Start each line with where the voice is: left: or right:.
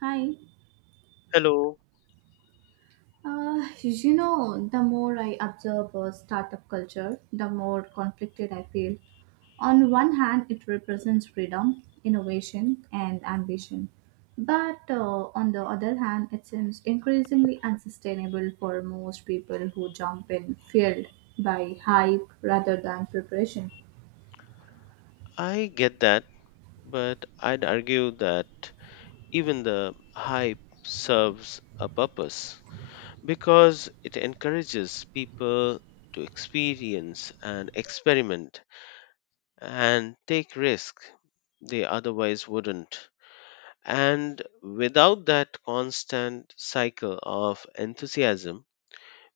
right: Hi.
left: Hello,
right: The more I observe startup culture, the more conflicted I feel. On one hand, it represents freedom, innovation, and ambition. But on the other hand, it seems increasingly unsustainable for most people who jump in field by hype rather than preparation.
left: I get that, but I'd argue that even the hype serves a purpose because it encourages people to experience and experiment and take risks they otherwise wouldn't. And without that constant cycle of enthusiasm,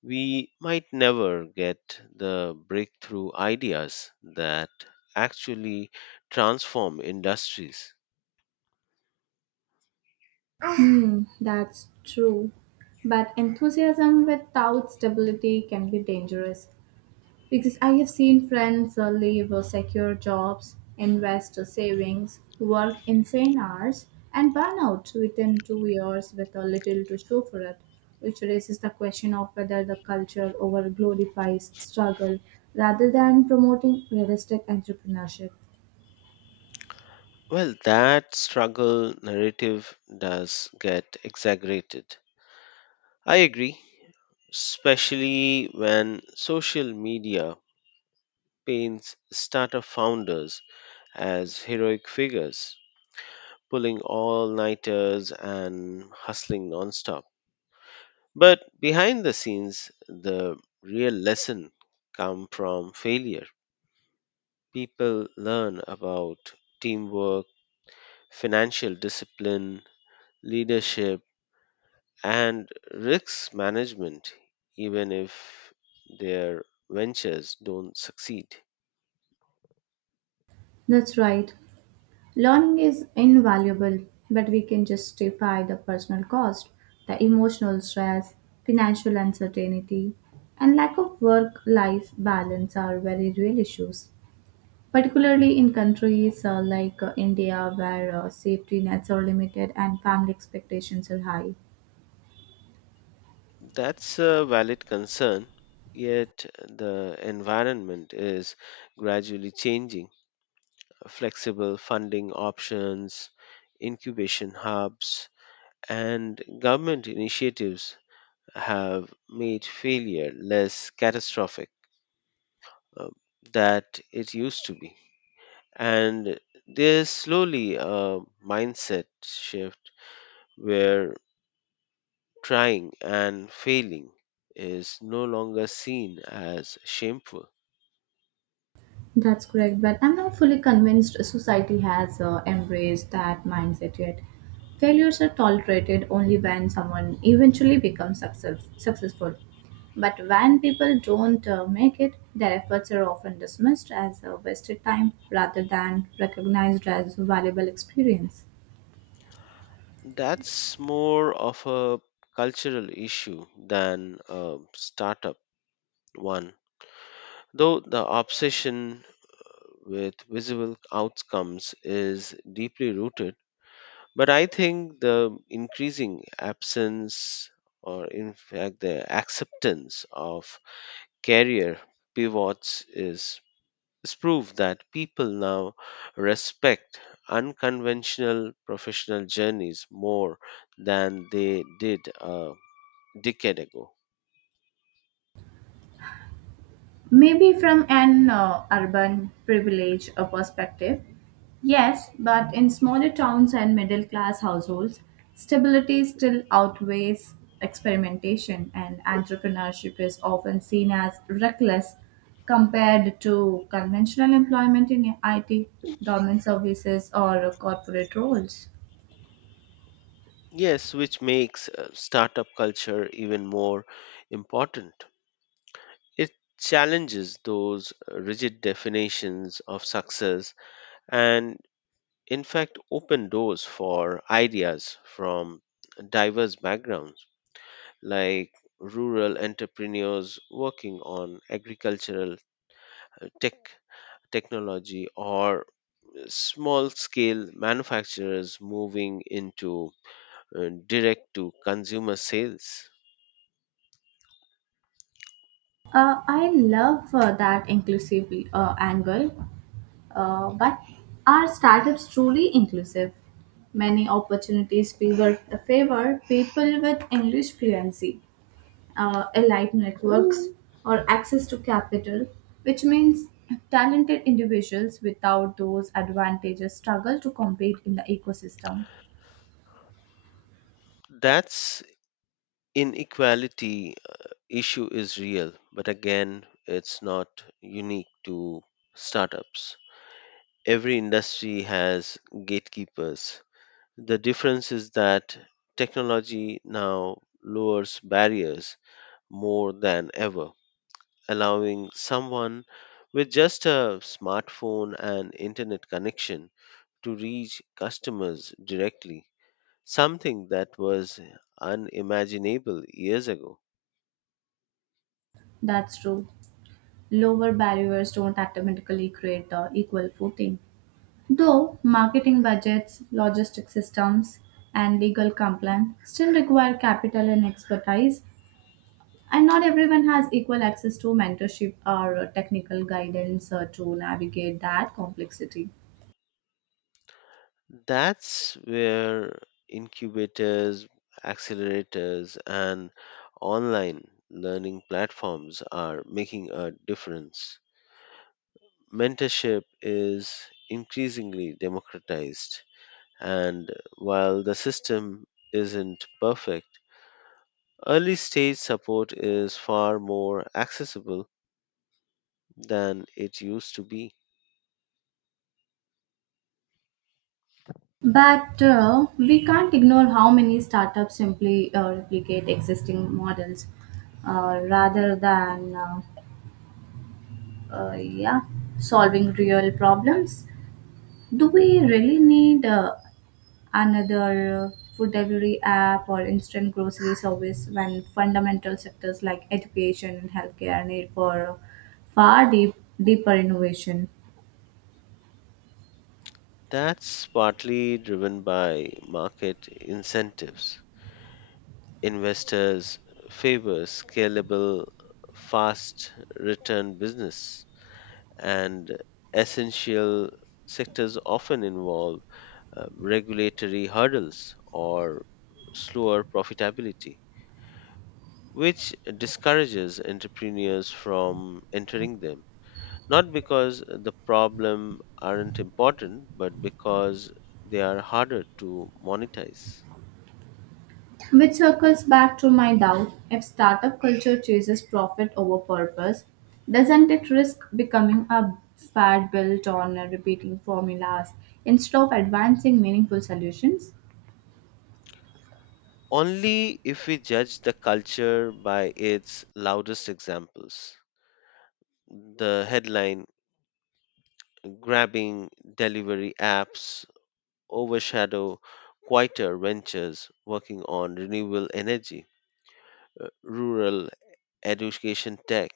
left: we might never get the breakthrough ideas that actually transform industries.
right: That's true. But enthusiasm without stability can be dangerous. Because I have seen friends leave secure jobs, invest savings, work insane hours, and burn out within 2 years with a little to show for it, which raises the question of whether the culture over glorifies struggle rather than promoting realistic entrepreneurship.
left: Well, that struggle narrative does get exaggerated. I agree, especially when social media paints startup founders as heroic figures, pulling all nighters and hustling nonstop. But behind the scenes, the real lesson come from failure. People learn about teamwork, financial discipline, leadership, and risk management, even if their ventures don't succeed.
right: That's right. Learning is invaluable, but we can justify the personal cost, the emotional stress, financial uncertainty, and lack of work life balance are very real issues, particularly in countries like India where safety nets are limited and family expectations are high.
left: That's a valid concern, yet the environment is gradually changing. Flexible funding options, incubation hubs, and government initiatives have made failure less catastrophic uh, that it used to be. And there's slowly a mindset shift where trying and failing is no longer seen as shameful.
right: That's correct, but I'm not fully convinced society has embraced that mindset yet. Failures are tolerated only when someone eventually becomes successful. But when people don't make it, their efforts are often dismissed as a wasted time rather than recognized as valuable experience.
left: That's more of a cultural issue than a startup one, though the obsession with visible outcomes is deeply rooted. But I think the increasing absence, or in fact, the acceptance of career pivots is proof that people now respect unconventional professional journeys more than they did a decade ago.
right: Maybe from an urban privilege perspective, yes, but in smaller towns and middle class households, stability still outweighs experimentation, and entrepreneurship is often seen as reckless compared to conventional employment in IT, government services, or corporate roles.
left: Yes, which makes startup culture even more important. It challenges those rigid definitions of success and, in fact, open doors for ideas from diverse backgrounds, like rural entrepreneurs working on agricultural uh, tech technology or small scale manufacturers moving into direct to consumer sales.
right: I love that inclusive angle, but are startups truly inclusive? Many opportunities favor people with English fluency, allied networks, or access to capital, which means talented individuals without those advantages struggle to compete in the ecosystem.
left: That's inequality issue is real, but again, it's not unique to startups. Every industry has gatekeepers. The difference is that technology now lowers barriers more than ever, allowing someone with just a smartphone and internet connection to reach customers directly, something that was unimaginable years ago.
right: That's true. Lower barriers don't automatically create the equal footing. Though marketing budgets, logistic systems, and legal compliance still require capital and expertise, and not everyone has equal access to mentorship or technical guidance to navigate that complexity.
left: That's where incubators, accelerators, and online learning platforms are making a difference. Mentorship is increasingly democratized, and while the system isn't perfect, early stage support is far more accessible than it used to be.
right: But we can't ignore how many startups simply replicate existing models rather than uh, yeah solving real problems. Do we really need another food delivery app or instant grocery service when fundamental sectors like education and healthcare need for far deep, deeper innovation?
left: That's partly driven by market incentives. Investors favor scalable, fast return business, and essential sectors often involve regulatory hurdles or slower profitability, which discourages entrepreneurs from entering them. Not because the problem aren't important, but because they are harder to monetize.
right: Which circles back to my doubt, if startup culture chases profit over purpose, doesn't it risk becoming a fad built on repeating formulas instead of advancing meaningful solutions?
left: Only if we judge the culture by its loudest examples. The headline grabbing delivery apps overshadow quieter ventures working on renewable energy, rural education tech,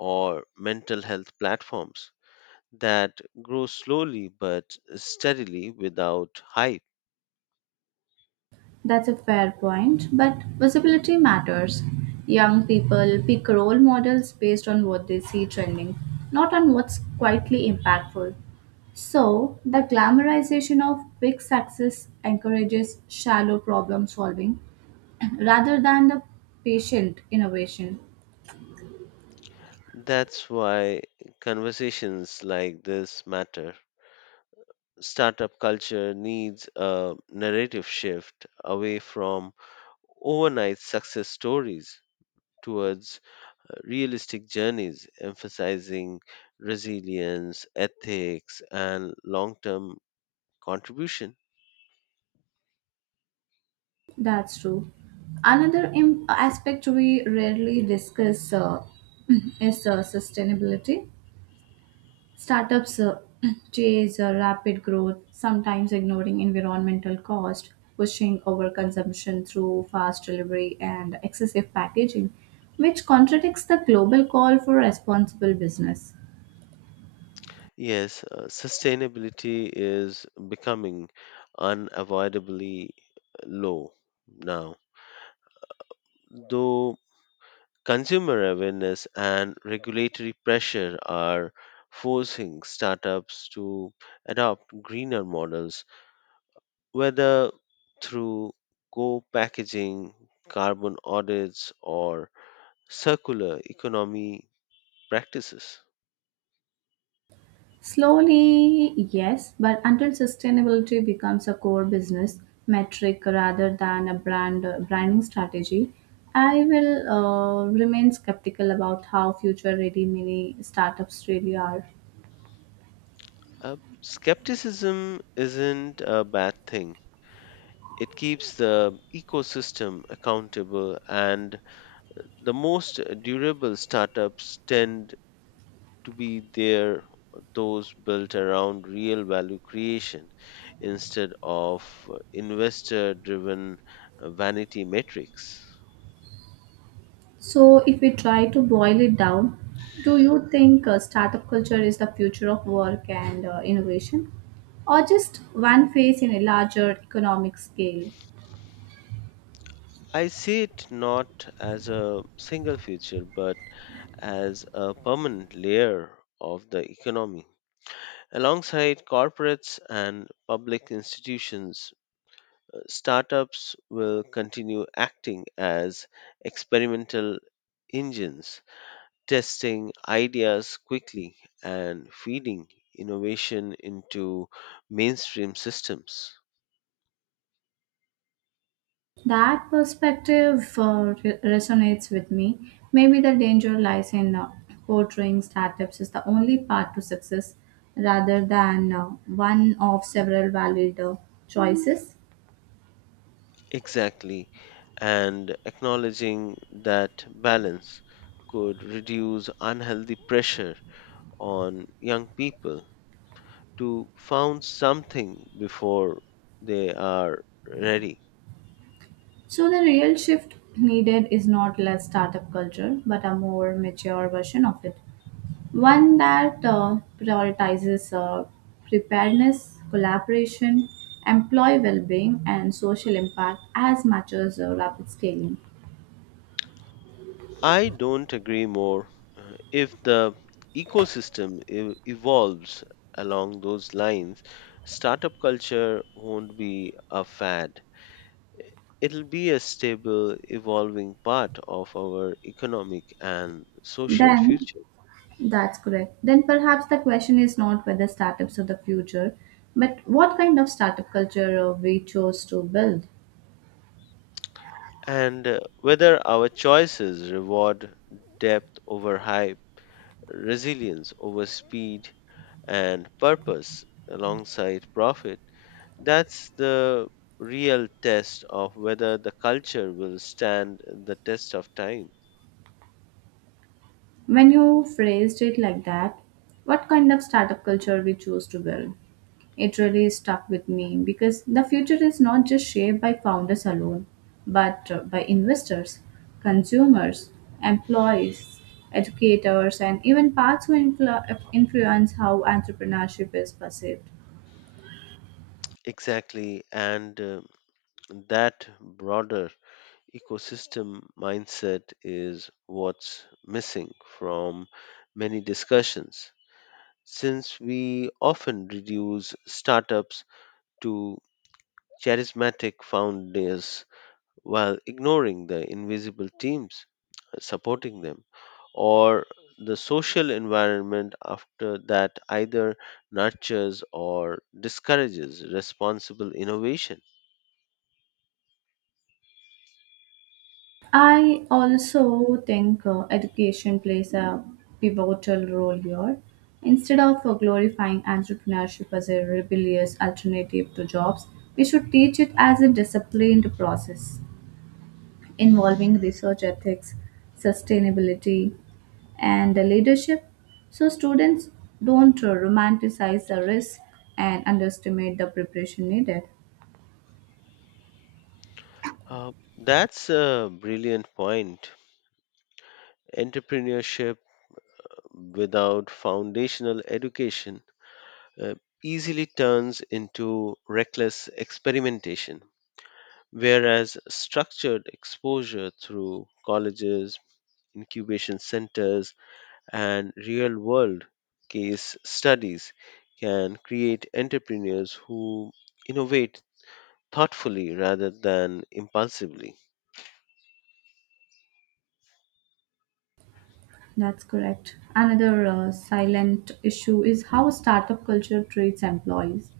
left: or mental health platforms that grow slowly but steadily without hype.
right: That's a fair point, but visibility matters. Young people pick role models based on what they see trending, not on what's quietly impactful. So, the glamorization of big success encourages shallow problem solving rather than the patient innovation.
left: That's why conversations like this matter. Startup culture needs a narrative shift away from overnight success stories towards realistic journeys emphasizing resilience, ethics, and long term contribution.
right: That's true. Another aspect we rarely discuss is sustainability. Startups chase rapid growth, sometimes ignoring environmental cost, pushing overconsumption through fast delivery and excessive packaging, which contradicts the global call for responsible business.
left: Yes, sustainability is becoming unavoidably low now, though consumer awareness and regulatory pressure are forcing startups to adopt greener models, whether through co packaging, carbon audits, or circular economy practices.
right: Slowly, yes, but until sustainability becomes a core business metric rather than a branding strategy, I will remain skeptical about how future-ready mini startups really are.
left: Uh, Skepticism isn't a bad thing. It keeps the ecosystem accountable, and the most durable startups tend to be there, those built around real value creation instead of investor driven vanity metrics.
right: So, if we try to boil it down, do you think startup culture is the future of work and innovation, or just one phase in a larger economic scale?
left: I see it not as a single feature but as a permanent layer of the economy. Alongside corporates and public institutions, startups will continue acting as experimental engines testing ideas quickly and feeding innovation into mainstream systems.
right: That perspective resonates with me. Maybe the danger lies in portraying startups as the only path to success rather than one of several valid choices.
left: Exactly, and acknowledging that balance could reduce unhealthy pressure on young people to found something before they are ready.
right: So, the real shift needed is not less startup culture, but a more mature version of it. One that prioritizes preparedness, collaboration, employee well being, and social impact as much as rapid scaling.
left: I don't agree more. If the ecosystem evolves along those lines, startup culture won't be a fad. It'll be a stable, evolving part of our economic and social
right: Then,
left: future.
right: that's correct. Then perhaps the question is not whether startups are the future, but what kind of startup culture we chose to build.
left: And whether our choices reward depth over hype, resilience over speed, and purpose alongside profit, that's the real test of whether the culture will stand the test of time.
right: When you phrased it like that, what kind of startup culture we choose to build? It really stuck with me because the future is not just shaped by founders alone, but by investors, consumers, employees, educators, and even parts who influence how entrepreneurship is perceived.
left: Exactly, and that broader ecosystem mindset is what's missing from many discussions, since we often reduce startups to charismatic founders while ignoring the invisible teams supporting them or the social environment after that either nurtures or discourages responsible innovation.
right: I also think education plays a pivotal role here. Instead of glorifying entrepreneurship as a rebellious alternative to jobs, we should teach it as a disciplined process involving research ethics, sustainability, and leadership. So students don't romanticize the risk and underestimate the preparation needed.
left: Uh, that's a brilliant point. Entrepreneurship without foundational education uh, easily turns into reckless experimentation, whereas structured exposure through colleges, incubation centers, and real world case studies can create entrepreneurs who innovate thoughtfully rather than impulsively.
right: That's correct. Another silent issue is how startup culture treats employees.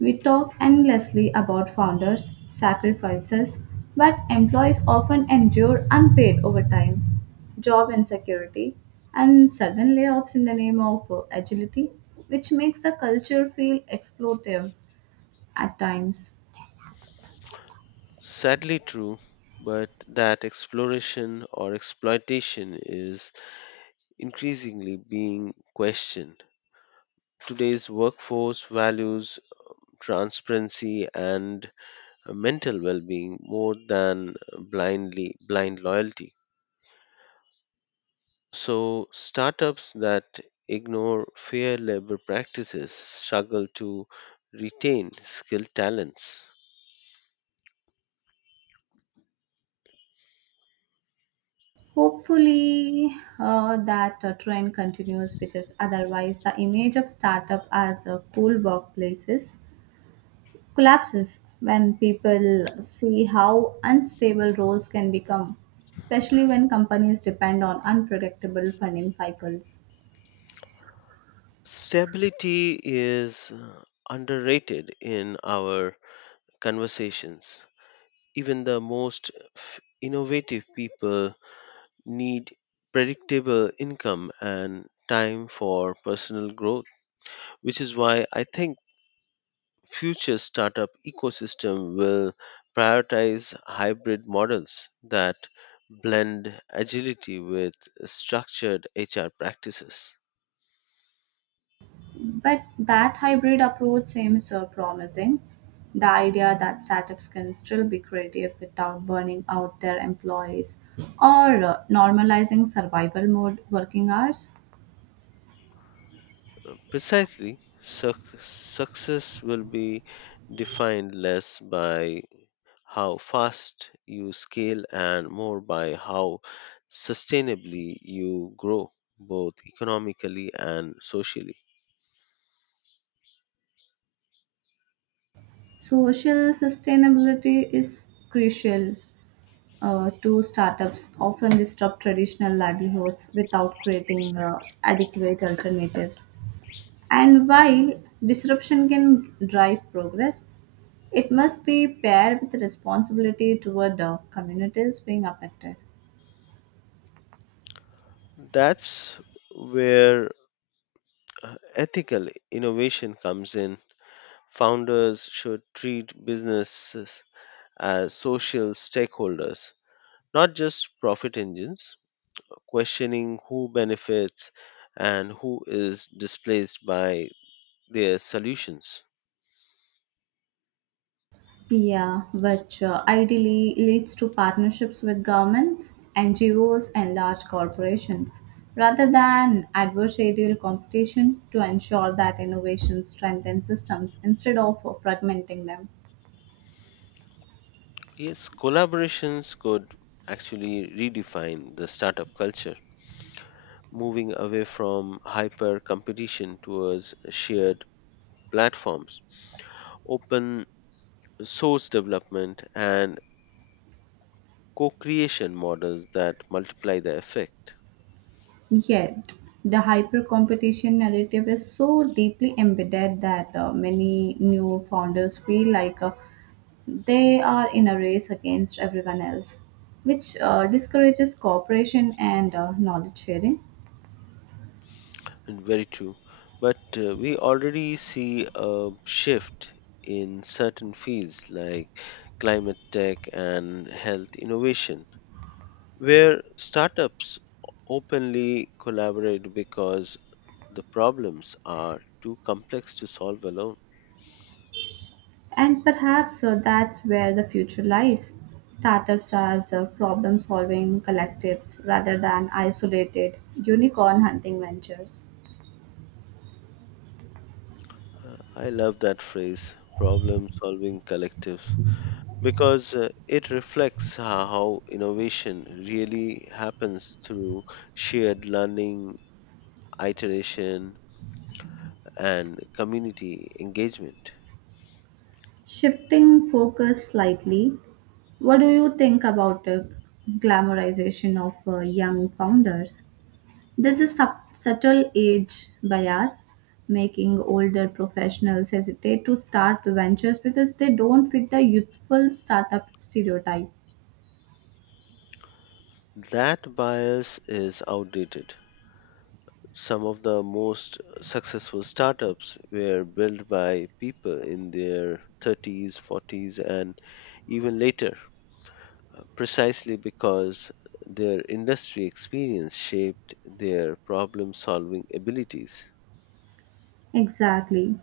right: We talk endlessly about founders' sacrifices, but employees often endure unpaid overtime, job insecurity, and sudden layoffs in the name of agility, which makes the culture feel exploitative at times.
left: Sadly true, but that exploration or exploitation is increasingly being questioned. Today's workforce values transparency and mental well-being more than blind loyalty. So, startups that ignore fair labor practices struggle to retain skilled talents.
right: Hopefully, that trend continues because otherwise, the image of startup as a cool workplaces collapses when people see how unstable roles can become, especially when companies depend on unpredictable funding cycles.
left: Stability is underrated in our conversations. Even the most innovative people need predictable income and time for personal growth, which is why I think future startup ecosystem will prioritize hybrid models that blend agility with structured HR practices.
right: But that hybrid approach seems promising. The idea that startups can still be creative without burning out their employees or normalizing survival mode working hours.
left: Precisely, success will be defined less by how fast you scale and more by how sustainably you grow, both economically and socially.
right: Social sustainability is crucial to startups often disrupt traditional livelihoods without creating adequate alternatives. And while disruption can drive progress, it must be paired with responsibility toward the communities being affected.
left: That's where ethical innovation comes in. Founders should treat businesses as social stakeholders, not just profit engines, questioning who benefits and who is displaced by their solutions.
right: Yeah, which ideally leads to partnerships with governments, NGOs, and large corporations, rather than adversarial competition to ensure that innovation strengthens systems instead of fragmenting them.
left: Yes, collaborations could actually redefine the startup culture, moving away from hyper competition towards shared platforms, open source development, and co creation models that multiply the effect.
right: Yet, the hyper competition narrative is so deeply embedded that many new founders feel like they are in a race against everyone else, which discourages cooperation and knowledge sharing.
left: Very true. But we already see a shift in certain fields like climate tech and health innovation, where startups openly collaborate because the problems are too complex to solve alone.
right: And perhaps that's where the future lies. Startups as problem solving collectives rather than isolated unicorn hunting ventures.
left: I love that phrase, problem solving collective, because it reflects how innovation really happens through shared learning, iteration, and community engagement.
right: Shifting focus slightly, what do you think about the glamorization of young founders? There's a subtle age bias, making older professionals hesitate to start ventures because they don't fit the youthful startup stereotype.
left: That bias is outdated. Some of the most successful startups were built by people in their thirties, forties, and even later, precisely because their industry experience shaped their problem solving abilities.
right: Exactly.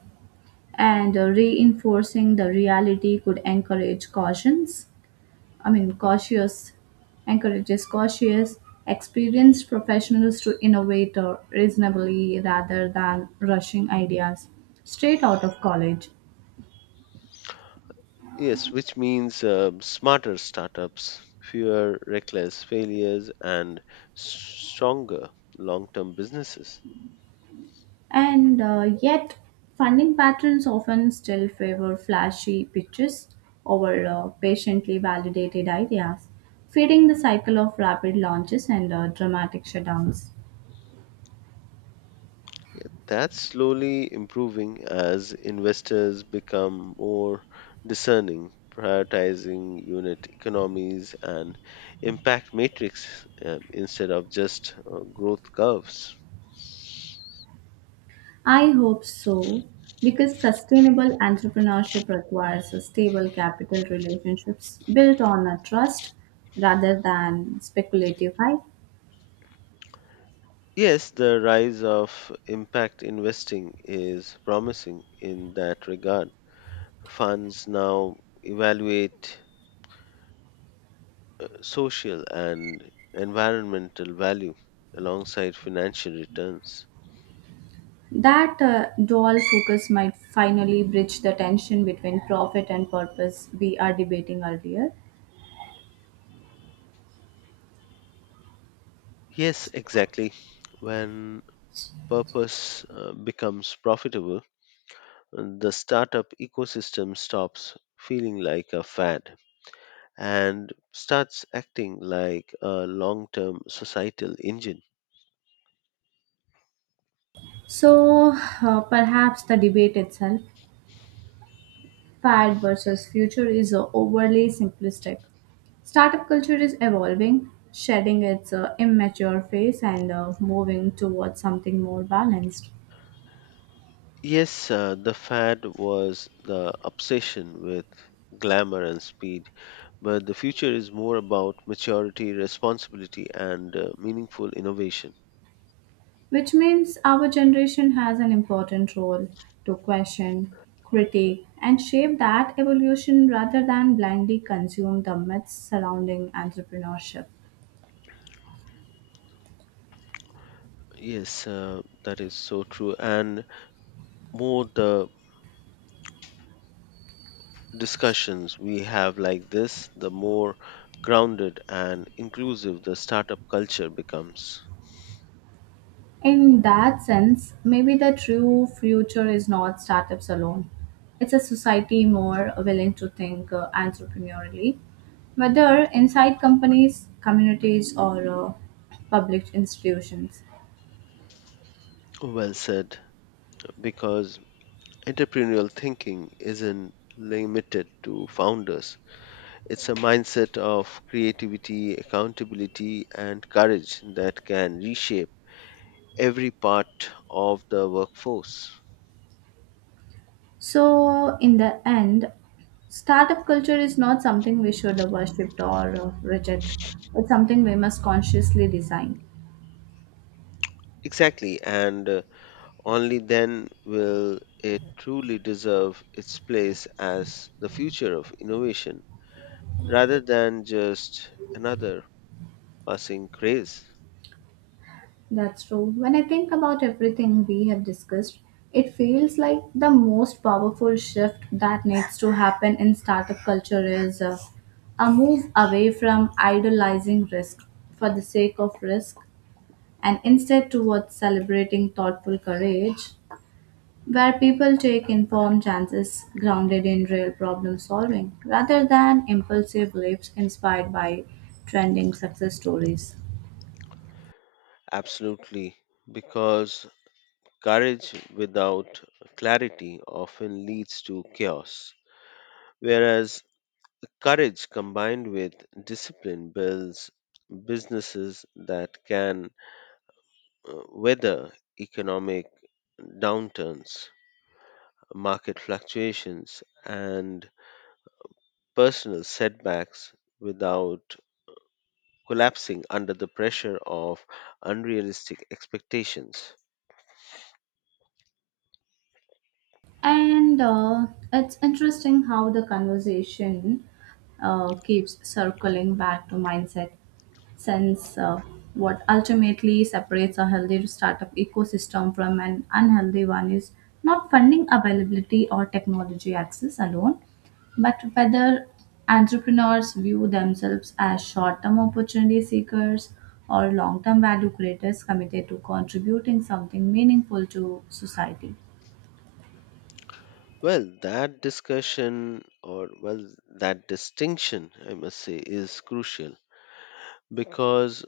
right: And reinforcing the reality could encourage cautions I mean cautious encourages cautious experienced professionals to innovate reasonably rather than rushing ideas straight out of college.
left: Yes, which means smarter startups, fewer reckless failures, and stronger long term businesses.
right: And yet funding patterns often still favor flashy pitches over patiently validated ideas, feeding the cycle of rapid launches and dramatic shutdowns.
left: That's slowly improving as investors become more discerning, prioritizing unit economies and impact matrix instead of just growth curves.
right: I hope so, because sustainable entrepreneurship requires a stable capital relationships built on a trust rather than speculative hype.
left: Yes, the rise of impact investing is promising in that regard. Funds now evaluate social and environmental value alongside financial returns.
right: That dual focus might finally bridge the tension between profit and purpose we are debating earlier.
left: Yes, exactly. When purpose becomes profitable, the startup ecosystem stops feeling like a fad and starts acting like a long term societal engine.
right: So perhaps the debate itself, fad versus future, is overly simplistic. Startup culture is evolving, shedding its immature phase and moving towards something more balanced,
left: Yes, the fad was the obsession with glamour and speed, but the future is more about maturity, responsibility, and meaningful innovation.
right: which means our generation has an important role to question, critique, and shape that evolution rather than blindly consume the myths surrounding entrepreneurship.
left: Yes, that is so true. And more the discussions we have like this, the more grounded and inclusive the startup culture becomes.
right: In that sense, maybe the true future is not startups alone. It's a society more willing to think entrepreneurially, whether inside companies, communities, or public institutions.
left: Well said, because entrepreneurial thinking isn't limited to founders. It's a mindset of creativity, accountability, and courage that can reshape every part of the workforce.
right: So, in the end, startup culture is not something we should worship or reject. It's something we must consciously design.
left: Exactly, and only then will it truly deserve its place as the future of innovation, rather than just another passing craze.
right: That's true. When I think about everything we have discussed, it feels like the most powerful shift that needs to happen in startup culture is a move away from idolizing risk for the sake of risk and instead towards celebrating thoughtful courage where people take informed chances grounded in real problem solving rather than impulsive leaps inspired by trending success stories.
left: Absolutely, because courage without clarity often leads to chaos, whereas courage combined with discipline builds businesses that can weather economic downturns, market fluctuations, and personal setbacks without collapsing under the pressure of unrealistic expectations.
right: And it's interesting how the conversation keeps circling back to mindset, since what ultimately separates a healthy startup ecosystem from an unhealthy one is not funding availability or technology access alone, but whether entrepreneurs view themselves as short term opportunity seekers or long term value creators committed to contributing something meaningful to society.
left: Well, that distinction, I must say, is crucial because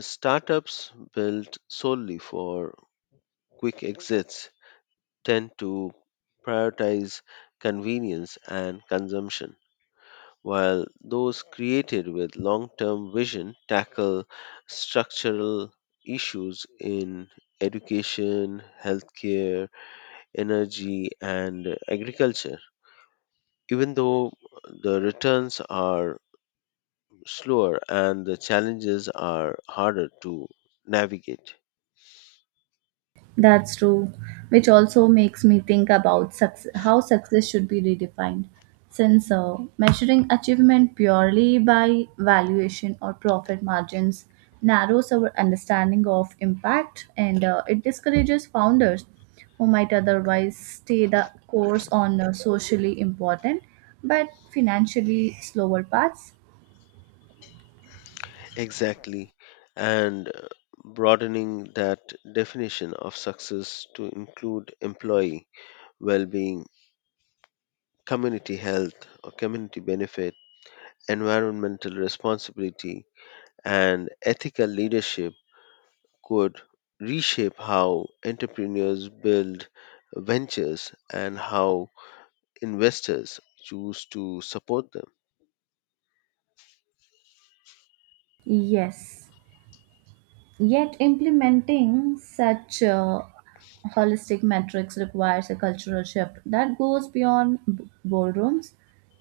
left: startups built solely for quick exits tend to prioritize convenience and consumption, while those created with long term vision tackle structural issues in education, healthcare, energy, and agriculture, even though the returns are slower and the challenges are harder to navigate.
right: That's true, which also makes me think about success, how success should be redefined. Since measuring achievement purely by valuation or profit margins narrows our understanding of impact and it discourages founders who might otherwise stay the course on socially important but financially slower paths.
left: Exactly. And broadening that definition of success to include employee well being, community health or community benefit, environmental responsibility, and ethical leadership could reshape how entrepreneurs build ventures and how investors choose to support them.
right: Yes, yet implementing such holistic metrics requires a cultural shift that goes beyond boardrooms,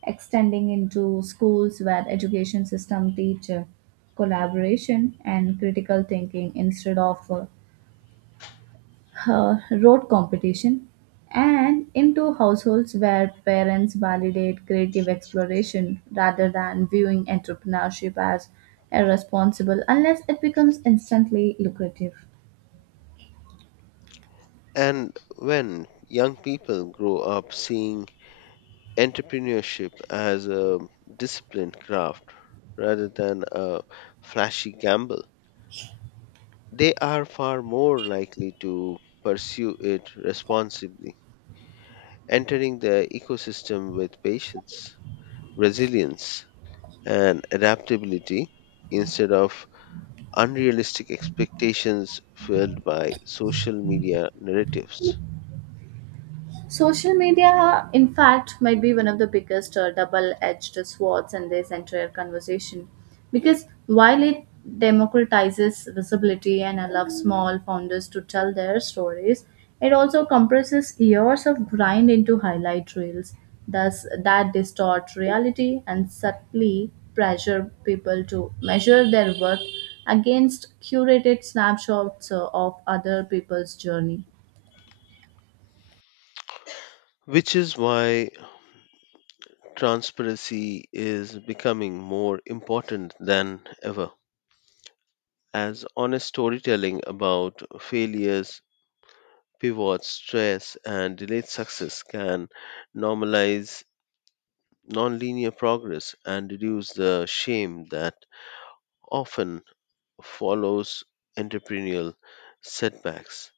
right: extending into schools where education system teach collaboration and critical thinking instead of rote competition, and into households where parents validate creative exploration rather than viewing entrepreneurship as irresponsible unless it becomes instantly lucrative.
left: And when young people grow up seeing entrepreneurship as a disciplined craft rather than a flashy gamble, they are far more likely to pursue it responsibly, entering the ecosystem with patience, resilience, and adaptability instead of unrealistic expectations fueled by social media narratives.
right: Social media, in fact, might be one of the biggest double edged swords in this entire conversation. Because while it democratizes visibility and allows small founders to tell their stories, it also compresses years of grind into highlight reels, thus, that distort reality and subtly pressure people to measure their worth against curated snapshots of other people's journey.
left: Which is why transparency is becoming more important than ever, as honest storytelling about failures, pivots, stress, and delayed success can normalize nonlinear progress and reduce the shame that often follows entrepreneurial setbacks.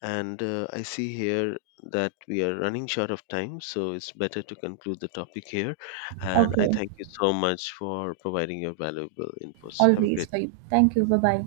left: And I see here that we are running short of time, so it's better to conclude the topic here. And I
right: Okay.
left: thank you so much for providing your valuable inputs. Have a
right: Always
left: great
right: for you. Thank you. Bye bye.